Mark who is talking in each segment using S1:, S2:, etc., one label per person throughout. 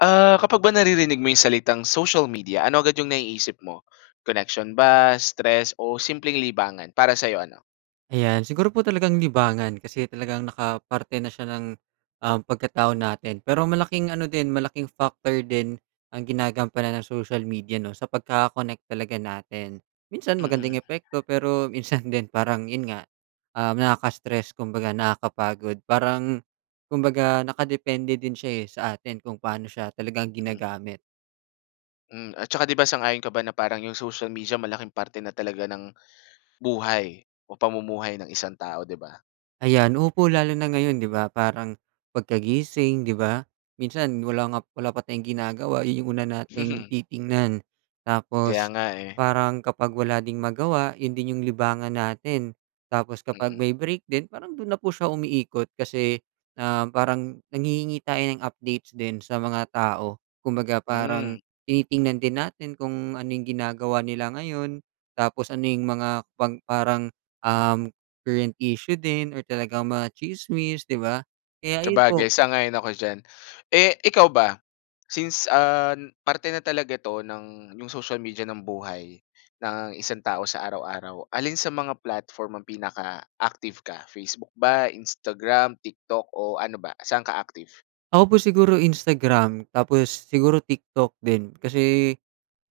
S1: Ah, kapag ba naririnig mo yung salitang social media ano agad yung naiisip mo, connection ba, stress o simpleng libangan? Para sayo, ano?
S2: Ayan, siguro po talagang libangan kasi talagang nakaparte na siya ng, um, pagkatao natin pero malaking ano din malaking factor din ang ginagampanan ng social media 'no sa pagkaka-connect talaga natin, minsan magandang
S1: Mm.
S2: epekto pero minsan din parang yun nga, um, nakaka-stress kumbaga nakakapagod parang kumbaga nakadepende din siya, eh, sa atin kung paano siya talagang
S1: Mm.
S2: ginagamit.
S1: Hmm, at saka 'di ba sang-ayon ka ba na parang yung social media malaking parte na talaga ng buhay o pamumuhay ng isang tao 'di ba?
S2: Ayan, opo, lalo na ngayon 'di ba parang pagkagising, 'di ba minsan wala nga wala pa tayong ginagawa yung una nating titingnan
S1: Kaya
S2: tapos,
S1: nga, eh.
S2: parang kapag wala ding magawa 'yon din yung libangan natin, tapos kapag
S1: Mm.
S2: may break din parang do'n na po siya umiikot kasi, um, parang nanghihingi tayo ng updates din sa mga tao kumbaga
S1: Hmm.
S2: parang tinitingnan din natin kung ano yung ginagawa nila ngayon, tapos ano yung mga pang parang, uhm, current issue din or talagang mga tsismis 'di ba kaya ayon po.
S1: Sabagay sang-ayon ako diyan. Eh, ikaw ba since, ah, n parte na talaga 'to ng yung social media ng buhay ng isang tao sa araw-araw, alin sa mga platform ang pinaka-active ka Facebook ba, Instagram, TikTok o ano ba? Saan ka active?
S2: Ako po siguro Instagram tapos siguro TikTok din, kasi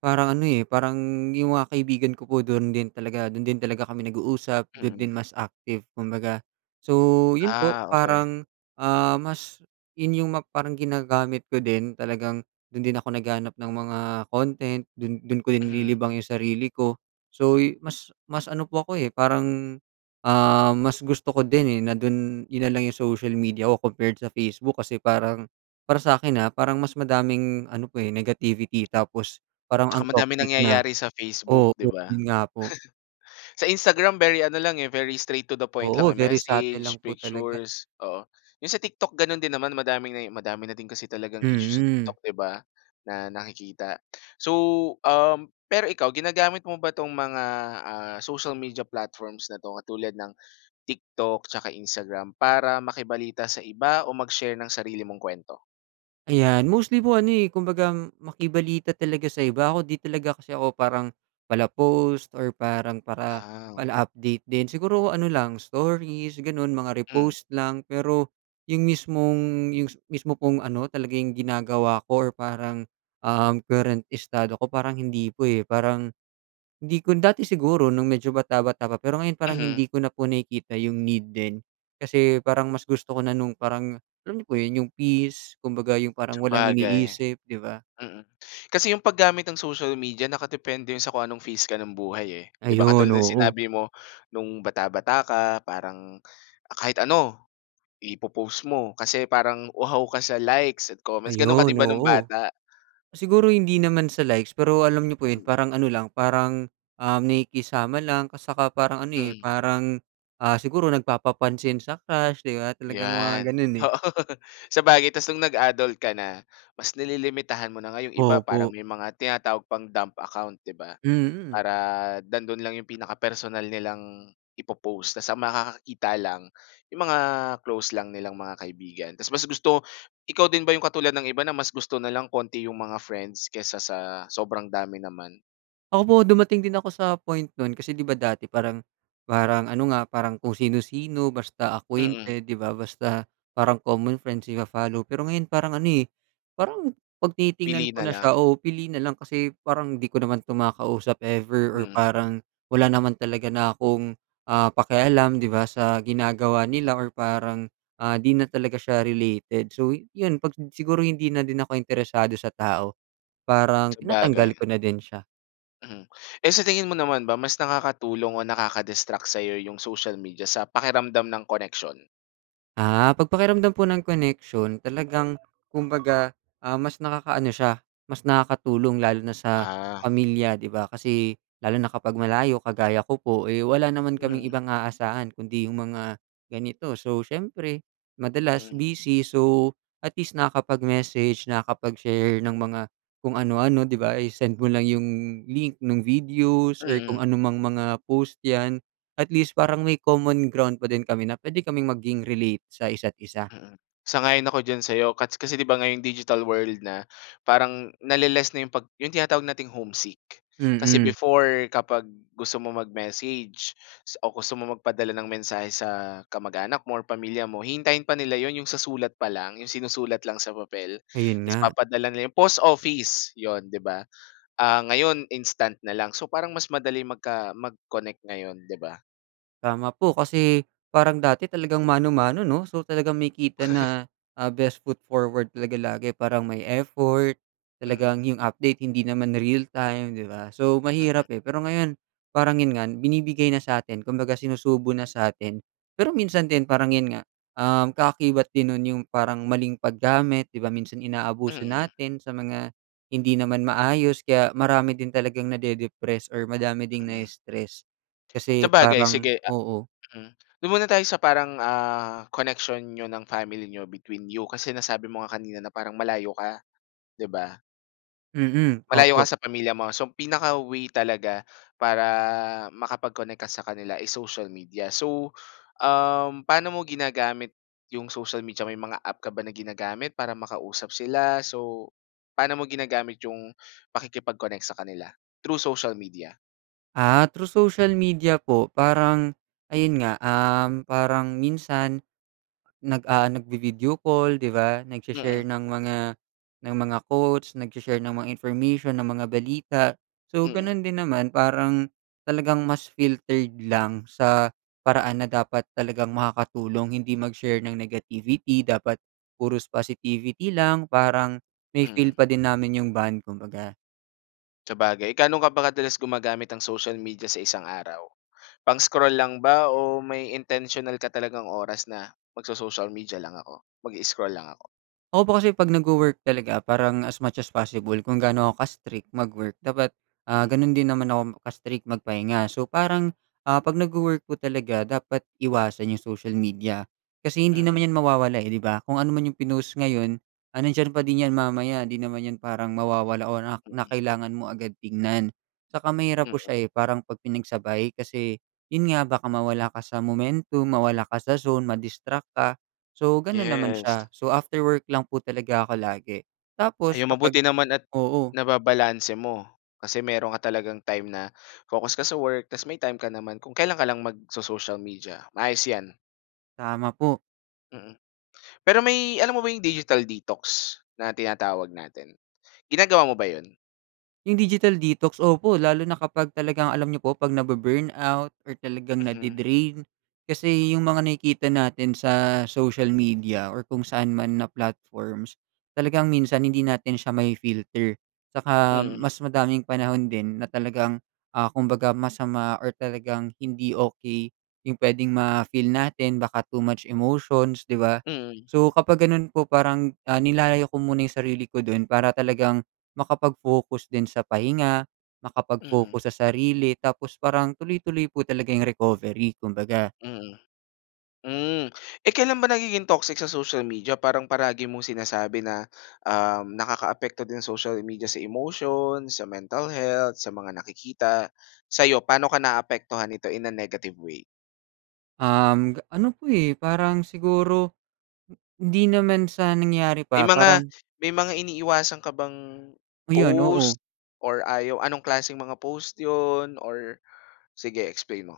S2: parang ano, eh, parang yung mga kaibigan ko po dun din talaga dun din talaga kami nag-uusap, dun din
S1: Mhm.
S2: mas active kumbaga so, yun po
S1: Ah, okey.
S2: parang, ah, mas yun yung ma parang ginagamit ko din talagang dun din ako naghahanap ng mga content, dun dun ko
S1: Mhm.
S2: nililibang yung sarili ko so yu mas mas ano po ako, eh, parang, ah, mas gusto ko din, eh, na dun yun nalang yung social media ko compared sa Facebook kasi parang, para sakin, ah, parang mas madaming ano po, eh, negativity tapos parang ang
S1: 'Tsaka madami
S2: toxic na.
S1: nangyayari sa
S2: Oo
S1: Facebook 'di ba?
S2: yun nga po.
S1: Sa Instagram very ano lang, eh, very straight to the point lang,
S2: Oo,
S1: eh,
S2: very subtle lang
S1: message,
S2: po talaga.
S1: pictures, oo. Yung sa TikTok ganun din naman madami na madami na din kasi talagang issue sa
S2: Mm.
S1: TikTok 'di ba, na nakikita so, um pero ikaw ginagamit mo ba 'tong mga, ah, social media platforms na 'to katulad ng TikTok 'tsaka Instagram para makibalita sa iba o mag-share ng sarili mong k'wento?
S2: Ayan, mostly po, ano, eh, kumbagang makibalita talaga sa iba. Ako, 'di talaga kasi ako parang pala-post or parang para
S1: Aw.
S2: pala update din. Siguro ano lang, stories, gano'n, mga
S1: Hmm.
S2: repost lang. Pero 'yung mismong yung s mismo pong ano, talaga 'yung ginagawa ko or parang, um, current estado ko, parang hindi po, eh. Parang hindi ko dati siguro nung medyo bata-bata pa, pero ngayon parang
S1: Mhm.
S2: hindi ko na po nakikita 'yung need din. Kasi parang mas gusto ko na nung parang, alam niyo po 'yon, 'yung peace, kumbaga 'yung parang walang
S1: Sabagay.
S2: iniisip, 'di ba?
S1: Mm. Kasi 'yong paggamit ng social media, nakadepende 'yon sa kung anong phase ka ng buhay, eh. 'Di ba,
S2: Ayon,
S1: katulad ng
S2: oo.
S1: sinabi mo, no'ng bata-bata ka, parang, ah, kahit ano, ipo-post mo kasi parang uhaw ka sa likes at comments. Gano'n ka din
S2: Ayon,
S1: ba no'ng
S2: oo.
S1: bata?
S2: Siguro hindi naman sa likes, pero alam niyo po 'yon,
S1: Hmm.
S2: parang ano lang, parang, um, nakikisama lang at saka parang ano, eh,
S1: Mm.
S2: parang, ah, siguro nagpapapansin sa crush, 'di ba? Talagang
S1: 'Yan,
S2: mga gano'n, eh.
S1: oo. Sabagay, ta's no'ng nag-adult ka na, mas nililimitahan mo na, nga 'yong iba, parang
S2: Opo.
S1: may mga tinatawag pang "dump account," 'di ba?
S2: Mm.
S1: Para nandoon lang 'yong pinaka-personal nilang ipo-post. Ta's ang makakakita lang, 'yong mga close lang nilang mga kaibigan. Ta's mas gusto ikaw din ba 'yong katulad ng iba na mas gusto na lang kaunti 'yong mga friends kaysa sa sobrang dami naman?
S2: Opo, dumating din ako sa point no'n kasi, 'di ba, dati parang parang ano nga, parang kung sino-sino, basta
S1: Mm.
S2: acquainted, 'di ba, basta, parang common friends, ipa-follow. Pero ngayon, parang ano, eh, parang 'pag tinitingnan
S1: Pili
S2: ko
S1: na
S2: na siya,
S1: lang.
S2: o pili na lang, kasi parang, 'di ko naman 'to makausap ever, or
S1: Mm.
S2: parang, wala naman talaga na akong, ah, pakialam, 'di ba, sa ginagawa
S1: Mm.
S2: nila or parang, ah, 'di na talaga siya related. So, iyon 'pag sin siguro hindi na din ako interesado sa tao, parang, tinatanggal
S1: Sabagay.
S2: ko na din siya.
S1: Hmm. Eh, sa tingin mo naman ba, mas nakakatulong o nakaka-distract sa'yo yung social media, sa pakiramdam ng koneksyon?
S2: Ah, 'pag pakiramdam po ng koneksyon, talagang kumbaga, ah, mas nakakaano siya, mas nakakatulong, lalo na sa
S1: Ah.
S2: pamilya, 'di ba? Kasi, lalo na kapag malayo, kagaya ko po, eh, wala naman kaming
S1: Mm.
S2: ibang aasahan kundi yung mga ganito. So, siyempre, madalas
S1: Mm.
S2: busy, so, at least nakakapag-message, nakakapag-share ng mga kung ano-ano, 'di ba, isi-send mo lang yung link, nung videos or kung
S1: Mm.
S2: anumang mga post yan, at least parang may common ground pa din kami na puwede kaming maging relate sa isa't-isa.
S1: Mm, sang-ayon ako diyan sa'yo, kats kasi, 'di ba, ngayong digital world na, parang nale-less na 'yong pag 'yong tinatawag nating homesick. Kasi
S2: Mm.
S1: before, kapag gusto mo mag-message, sa o gusto mo magpadala ng mensahe sa kamag-anak mo or pamilya mo, hihintayin pa nila 'yon, 'yong sa sulat pa lang, 'yong sinusulat lang sa papel.
S2: Ayun
S1: Ta's
S2: nga.
S1: papadala nila 'yun post office, 'yon, 'di ba, ah, ngayon instant na lang. So, parang mas madaling magka mag-connect ngayon, 'di ba?
S2: Tama po, kasi parang dati talagang mano-mano, 'no? So talagang makikita na, ah, best foot forward, talaga lagi. Parang may effort,
S1: Mm.
S2: talagang 'yung update, hindi naman real time, 'di ba? So
S1: Mm.
S2: mahirap, eh. Pero ngayon, parang 'yon nga, binibigay na sa 'tin, kumbaga sinusubo na sa 'tin. Pero minsan din, parang 'yon nga, um, kaakibat din no'n 'yung parang maling paggamit, 'di ba? Minsan inaabuso
S1: Mm.
S2: natin sa mga hindi naman maayos, kaya marami din talagang nade-depress or marami ding
S1: Mm.
S2: nai-stress kasi
S1: Sabagay,
S2: parang
S1: sige, ah
S2: oo.
S1: mm. Dun muna tayo sa parang, ah, connection niyo ng family niyo between you, kasi nasabi mo nga kanina na parang malayo ka, 'di ba?
S2: Mm,
S1: Malayo ka
S2: opo.
S1: sa pamilya mo, so ang pinaka-way talaga para makapag-connect ka sa kanila is social media. So, um, paano mo ginagamit 'yung social media, may mga app ka ba na ginagamit para makausap sila? So, paano mo ginagamit 'yung pakikipag-connect sa kanila through social media?
S2: Ah, through social media po, parang ayun nga, um, parang minsan nag, ah, nagvi-video call, 'di ba? Nagshi-share
S1: Mm.
S2: ng mga ng mga quotes, nagshi-share ng mga information, ng mga balita. So
S1: Mm.
S2: gano'n din naman, parang talagang mas filtered lang sa paraan na dapat talagang makakatulong. Hindi mag-share ng negativity, dapat puros positivity lang, parang
S1: Mm.
S2: mafi-feel pa din namin 'yung bond, kumbaga.
S1: Sabagay, gaano ka ba kadalas gumagamit ng social media sa isang araw? Pang-scroll lang ba o may intensiyonal ka talagang oras na, "Magso-social media lang ako, mag-i-scroll lang ako."
S2: Ako po kasi pag nagwo-work talaga parang as much as possible kung gaano ako ka strict mag-work, dapat, ah,
S1: Mm.
S2: gano'n din naman ako ka-strict magpahinga. So parang 'pag, ah, nagwo-work po talaga dapat iwasan 'yung social media kasi hindi
S1: Mm.
S2: naman 'yan mawawala, eh, 'di ba? Kung ano man 'yung pinost ngayon, ah, nandiyan pa din 'yan mamaya, hindi naman 'yan parang mawawala o na na
S1: Mm.
S2: kailangan mo agad tingnan. Saka mahirap po
S1: Mm.
S2: siya, eh, parang 'pag pinagsabay kasi, 'yun nga, baka mawala ka sa momentum, mawala ka sa zone ma-distract ka, so, gano'n naman
S1: Yes.
S2: siya. So, after work lang po talaga ako lagi. Tapos
S1: Ayun, mabuti
S2: kapag
S1: naman at
S2: oo.
S1: nababalanse mo. Kasi meron ka talagang time na focus ka sa work tapos may time ka naman kung kailan ka lang magso-social media, maayos 'yan.
S2: Tama po.
S1: Mm. Pero may alam mo ba 'yong digital detox na tinatawag natin, ginagawa mo ba 'yon?
S2: 'Yung digital detox, opo, lalo na kapag talagang alam niyo po 'pag nabu-burn out or talagang
S1: Mhm.
S2: nade-drain kasi 'yung mga nakikita natin sa social media or kung saan man na platforms, talagang minsan hindi natin siya mafi-filter. 'Tsaka
S1: Mm.
S2: mas madaming panahon din na talagang, ah, kumbaga masama or talagang hindi okey, 'yung puwedeng ma-feel natin baka too much emotions, 'di ba?
S1: Mm.
S2: So, kapag gano'n po parang, ah, nilalayo ko muna 'yung sarili ko do'n para talagang makapag-focus din sa pahinga,
S1: Mm.
S2: makapag-focus sa sarili, tapos parang tuloy-tuloy po talaga 'yung recovery, kumbaga.
S1: Mm, hmm. Eh, kailan ba nagiging toxic sa social media parang palagi mong sinasabi na, um, nakakaapekto din social media sa emotion, sa mental health, sa mga nakikita, sa'yo pa'no ka naaapektuhan nito in a negative way?
S2: Um, ano po, eh, parang siguro, hindi naman sa nangyayari
S1: May
S2: pa,
S1: mga
S2: parang
S1: may mga iniiwasan ka bang
S2: Ayun, oo.
S1: post or ayaw anong klaseng mga post 'yon or sige, explain mo?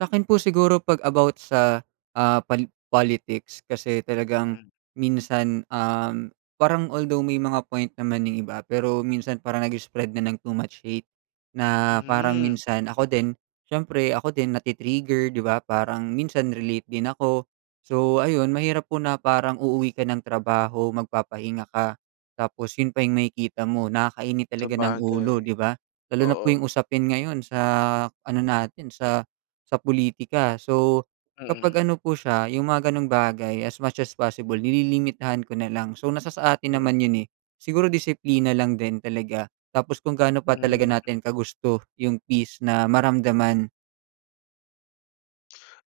S2: Sa'kin po siguro 'pag about sa, ah, pal politics kasi talagang
S1: Hmm.
S2: minsan, um, parang although may mga point naman yung iba, pero minsan parang nag-spread na ng too much hate. Na parang
S1: Mhm.
S2: minsan ako din, siyempre ako din, nati-trigger, di ba, parang minsan relate din ako. So ayun, mahirap po na parang uuwi ka ng trabaho, magpapahinga ka, tapos yun pa yung makikita mo. Nakakainit talaga ng
S1: Sabagay.
S2: ulo, di ba, lalo na po
S1: Oo.
S2: yung usapin ngayon sa ano natin sa sa pulitika. So
S1: Mm.
S2: kapag ano po siya, yung mga gano'ng bagay, as much as possible nililimitahan ko na lang. So nasa sa atin
S1: Mm.
S2: naman yun, eh. Siguro disiplina lang din talaga, tapos kung gaano pa talaga
S1: Hmm.
S2: natin kagusto yung peace na maramdaman.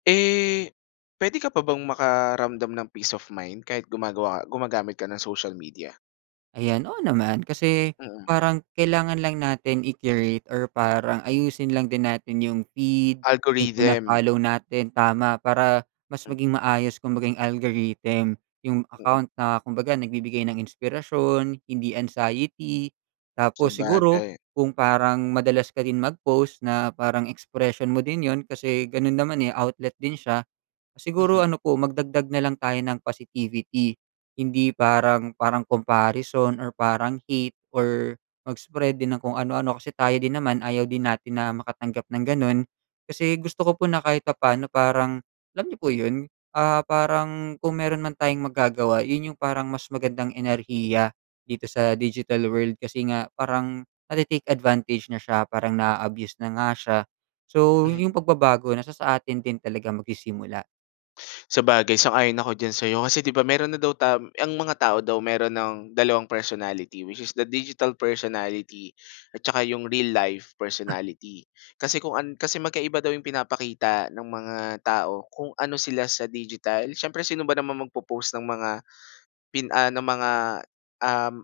S1: Eh, pwede ka pa bang makaramdam ng peace of mind kahit gumagawa gumagamit ka ng social media?
S2: Ayan, oo, naman, kasi
S1: Mm.
S2: parang kailangan lang natin i-curate or parang ayusin lang din natin yung feed, yung
S1: Algorithm
S2: pina-follow natin, tama, para mas maging maayos kung baga yung algorithm yung
S1: Mm.
S2: account na kumbaga nagbibigay ng inspirasyon, hindi anxiety. Tapos, siguro
S1: Sabagay.
S2: kung parang madalas ka din mag-post na parang expression mo din 'yun kasi ganun naman, eh, outlet din siya, siguro
S1: Mhm.
S2: ano po, magdagdag na lang tayo ng positivity. Hindi parang parang comparison or parang hate or mag-spread din ng kung ano-ano. Kasi tayo din naman, ayaw din natin na makatanggap ng ganun. Kasi gusto ko po na kahit papaano parang alam niyo po yun, ah, parang kung meron man tayong magagawa yun yung parang mas magandang enerhiya dito sa digital world kasi nga parang nati-take advantage na siya, parang naa-abuse na nga siya. So, yung
S1: Mhm.
S2: pagbabago na sa atin din talaga magsisimula.
S1: Sabagay, sang-ayon ako diyan sa'yo kasi 'di ba meron na daw tam ang mga tao daw meron ng 2 personality which is the digital personality at saka yung real life personality kasi kung an kasi magkaiba daw yung pinapakita ng mga tao kung ano sila sa digital. Siyempre sino ba naman magpo-post ng mga pin ah, ng mga, um,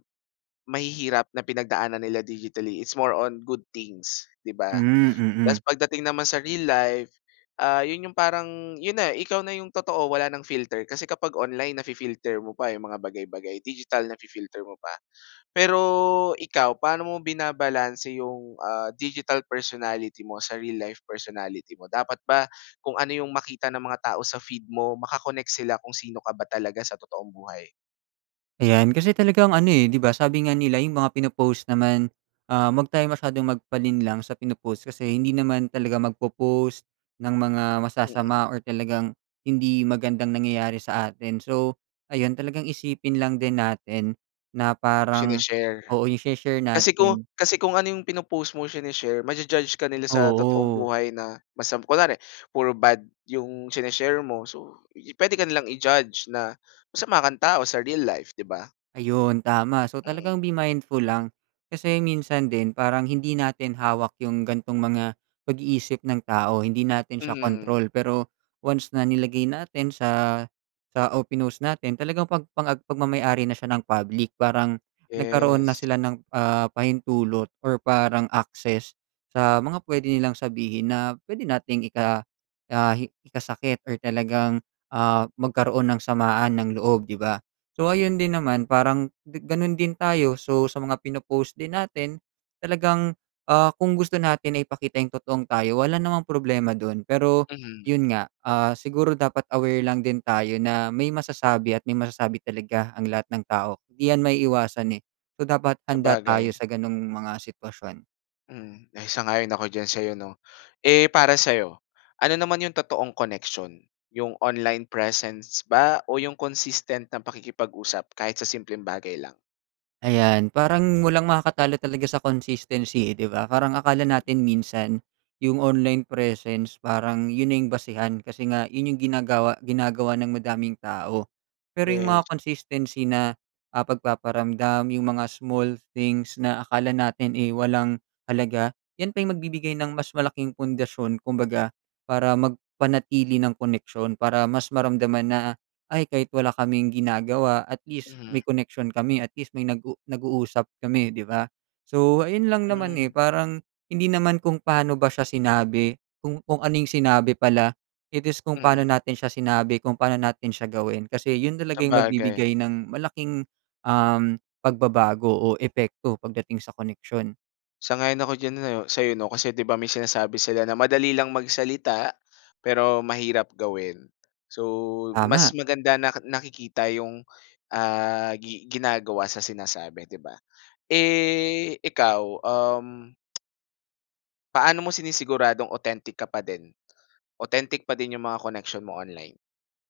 S1: mahihirap na pinagdaanan nila digitally, it's more on good things, di ba?
S2: Hmm,
S1: Tas
S2: mm.
S1: pagdating naman sa real life, ah, yun yung parang yun na ikaw na yung totoo wala nang filter, kasi kapag online nafi-filter mo pa, eh, yung mga bagay bagay, digital nafi-filter mo pa. Pero ikaw, paano mo binabalanse yung, ah, digital personality mo sa real life personality mo? Dapat ba kung ano yung makita ng mga tao sa feed mo maka-connect sila kung sino ka ba talaga sa totoong buhay?
S2: Ayan, kasi talagang ano, eh, 'di ba, sabi nga nila, yung mga pinopost naman, ah, huwag tayong masyadong magpalinlang sa pinopost kasi hindi naman talaga magpo-post ng mga
S1: Mm.
S2: masasama or talagang hindi magandang nangyayari sa atin. So, ayon talagang isipin lang din natin na parang
S1: Shini-share.
S2: oo, yung shini-share
S1: Kasi ku
S2: natin
S1: kasi kung ano yung pinopost mo, shini-share, maju-judge ka nila sa totoong
S2: Oo.
S1: buhay na masam kunwari puro bad yung shini-share mo, so i pwede ka nilang i-judge na, masama kang tao sa real life, 'di ba?
S2: Ayon, tama. So,
S1: Mm.
S2: talagang be mindful lang, kasi minsan din parang hindi natin hawak yung gantong mga pag-iisip ng tao, hindi natin siya
S1: Mhm.
S2: kontrol. Pero once na nilagay natin sa sa o pinost natin, talagang pag pang ag pagmamay-ari na siya ng public. Parang nagkaroon na
S1: Yes.
S2: sila ng, ah, pahintulot or parang access, sa mga pwede nilang sabihin na pwede nating ika ah, hi ikasakit or talagang, ah, magkaroon ng samaan ng loob, 'di ba? So, ayun din naman parang di gano'n din tayo, so sa mga pino-post din natin talagang, ah, kung gusto natin na ipakita yung totoong tayo, wala namang problema dun. Pero
S1: Mhm.
S2: yun nga, ah, siguro dapat aware lang din tayo na may masasabi at may masasabi talaga ang lahat ng tao, 'di yan maiiwasan, eh. So dapat handa tayo
S1: Sabagay.
S2: sa gano'ng mga sitwasyon.
S1: Mm, eh, sang-ayon ako diyan sa'yo 'no. Eh, para sa 'yo, ano naman 'yong totoong koneksiyon, 'yong online presence ba o 'yong consistent na pakikipag-usap kahit sa simpleng bagay lang?
S2: Ayan, parang walang makakatalo talaga sa consistency, eh 'di ba? Parang akala natin minsan 'yung online presence parang 'yun na 'yung basehan. Kasi nga 'yun, 'yung ginagawa ginagawa ng madaming tao. Pero 'yung
S1: Yeah.
S2: mga consistency na, ah, pagpaparamdam, 'yung mga small things na akala natin, eh, walang halaga. 'Yan pa 'yung magbibigay ng mas malaking pundasyon, kumbaga, para magpanatili ng koneksiyon, para mas maramdaman na, ay kahit wala kaming ginagawa at least
S1: Mhm.
S2: may koneksiyon kami, at least may nag-u nag-uusap kami 'di ba? So, ayun lang naman, eh,
S1: Hmm.
S2: parang, hindi naman kung paano ba siya sinabi, kung kung anong sinabi pala, it is kung pa'no
S1: Mm.
S2: natin siya sinabi, kung pa'no natin siya gawin. Kasi 'yun talaga 'yung
S1: Sabagay.
S2: magbibigay ng malaking, um, pagbabago o epekto pagdating sa koneksiyon.
S1: Sang-ayon ako diyan nayo sa 'yo 'no. Kasi 'di ba may sinasabi sila na madali lang magsalita, pero mahirap gawin. So, mas
S2: Tama.
S1: maganda na nakikita 'yong, ah, gi ginagawa sa sinasabi 'di ba. Eh, ikaw? Um paano mo sinisiguradong authentic ka pa din? Authentic pa din 'yong mga koneksiyon mo online.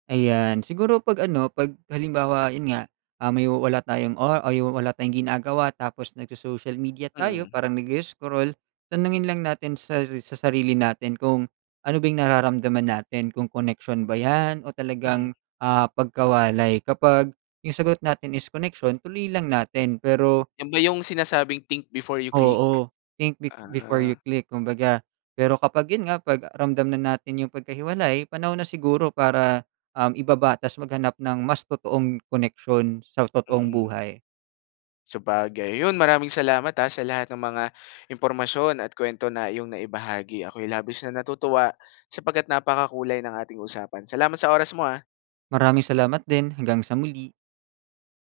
S2: Ayan, siguro 'pag ano, 'pag halimbawa 'yun nga, um, 'yun wala tayong o ay 'yung wala tayong ginagawa tapos nag-social media tayo
S1: Mm.
S2: parang nag-i-scroll, tanungin lang natin sa sa sarili natin, kung ano bang nararamdaman natin, kung koneksiyon ba 'yan o
S1: Mhm.
S2: talagang, ah, pagkawalay. Kapag 'yung sagot natin is koneksiyon, tuloy lang natin, pero
S1: 'Yon ba 'yong sinasabing, think before you click?
S2: Oo, think be before you
S1: Ah.
S2: click kumbaga, pero kapag 'yun nga, 'pag ramdam na natin 'yung pagkahiwalay, panahon na siguro para, um, ibaba ta's maghanap ng mas totoong koneksyon sa totoong
S1: Mm.
S2: buhay.
S1: Sabagay, 'yun maraming salamat, ah, sa lahat ng mga impormasyon at kuwento na iyong naibahagi, ako'y labis na natutuwa sapagkat napakakulay ng ating usapan. Salamat sa oras mo, ah.
S2: Maraming salamat din, hanggang sa muli.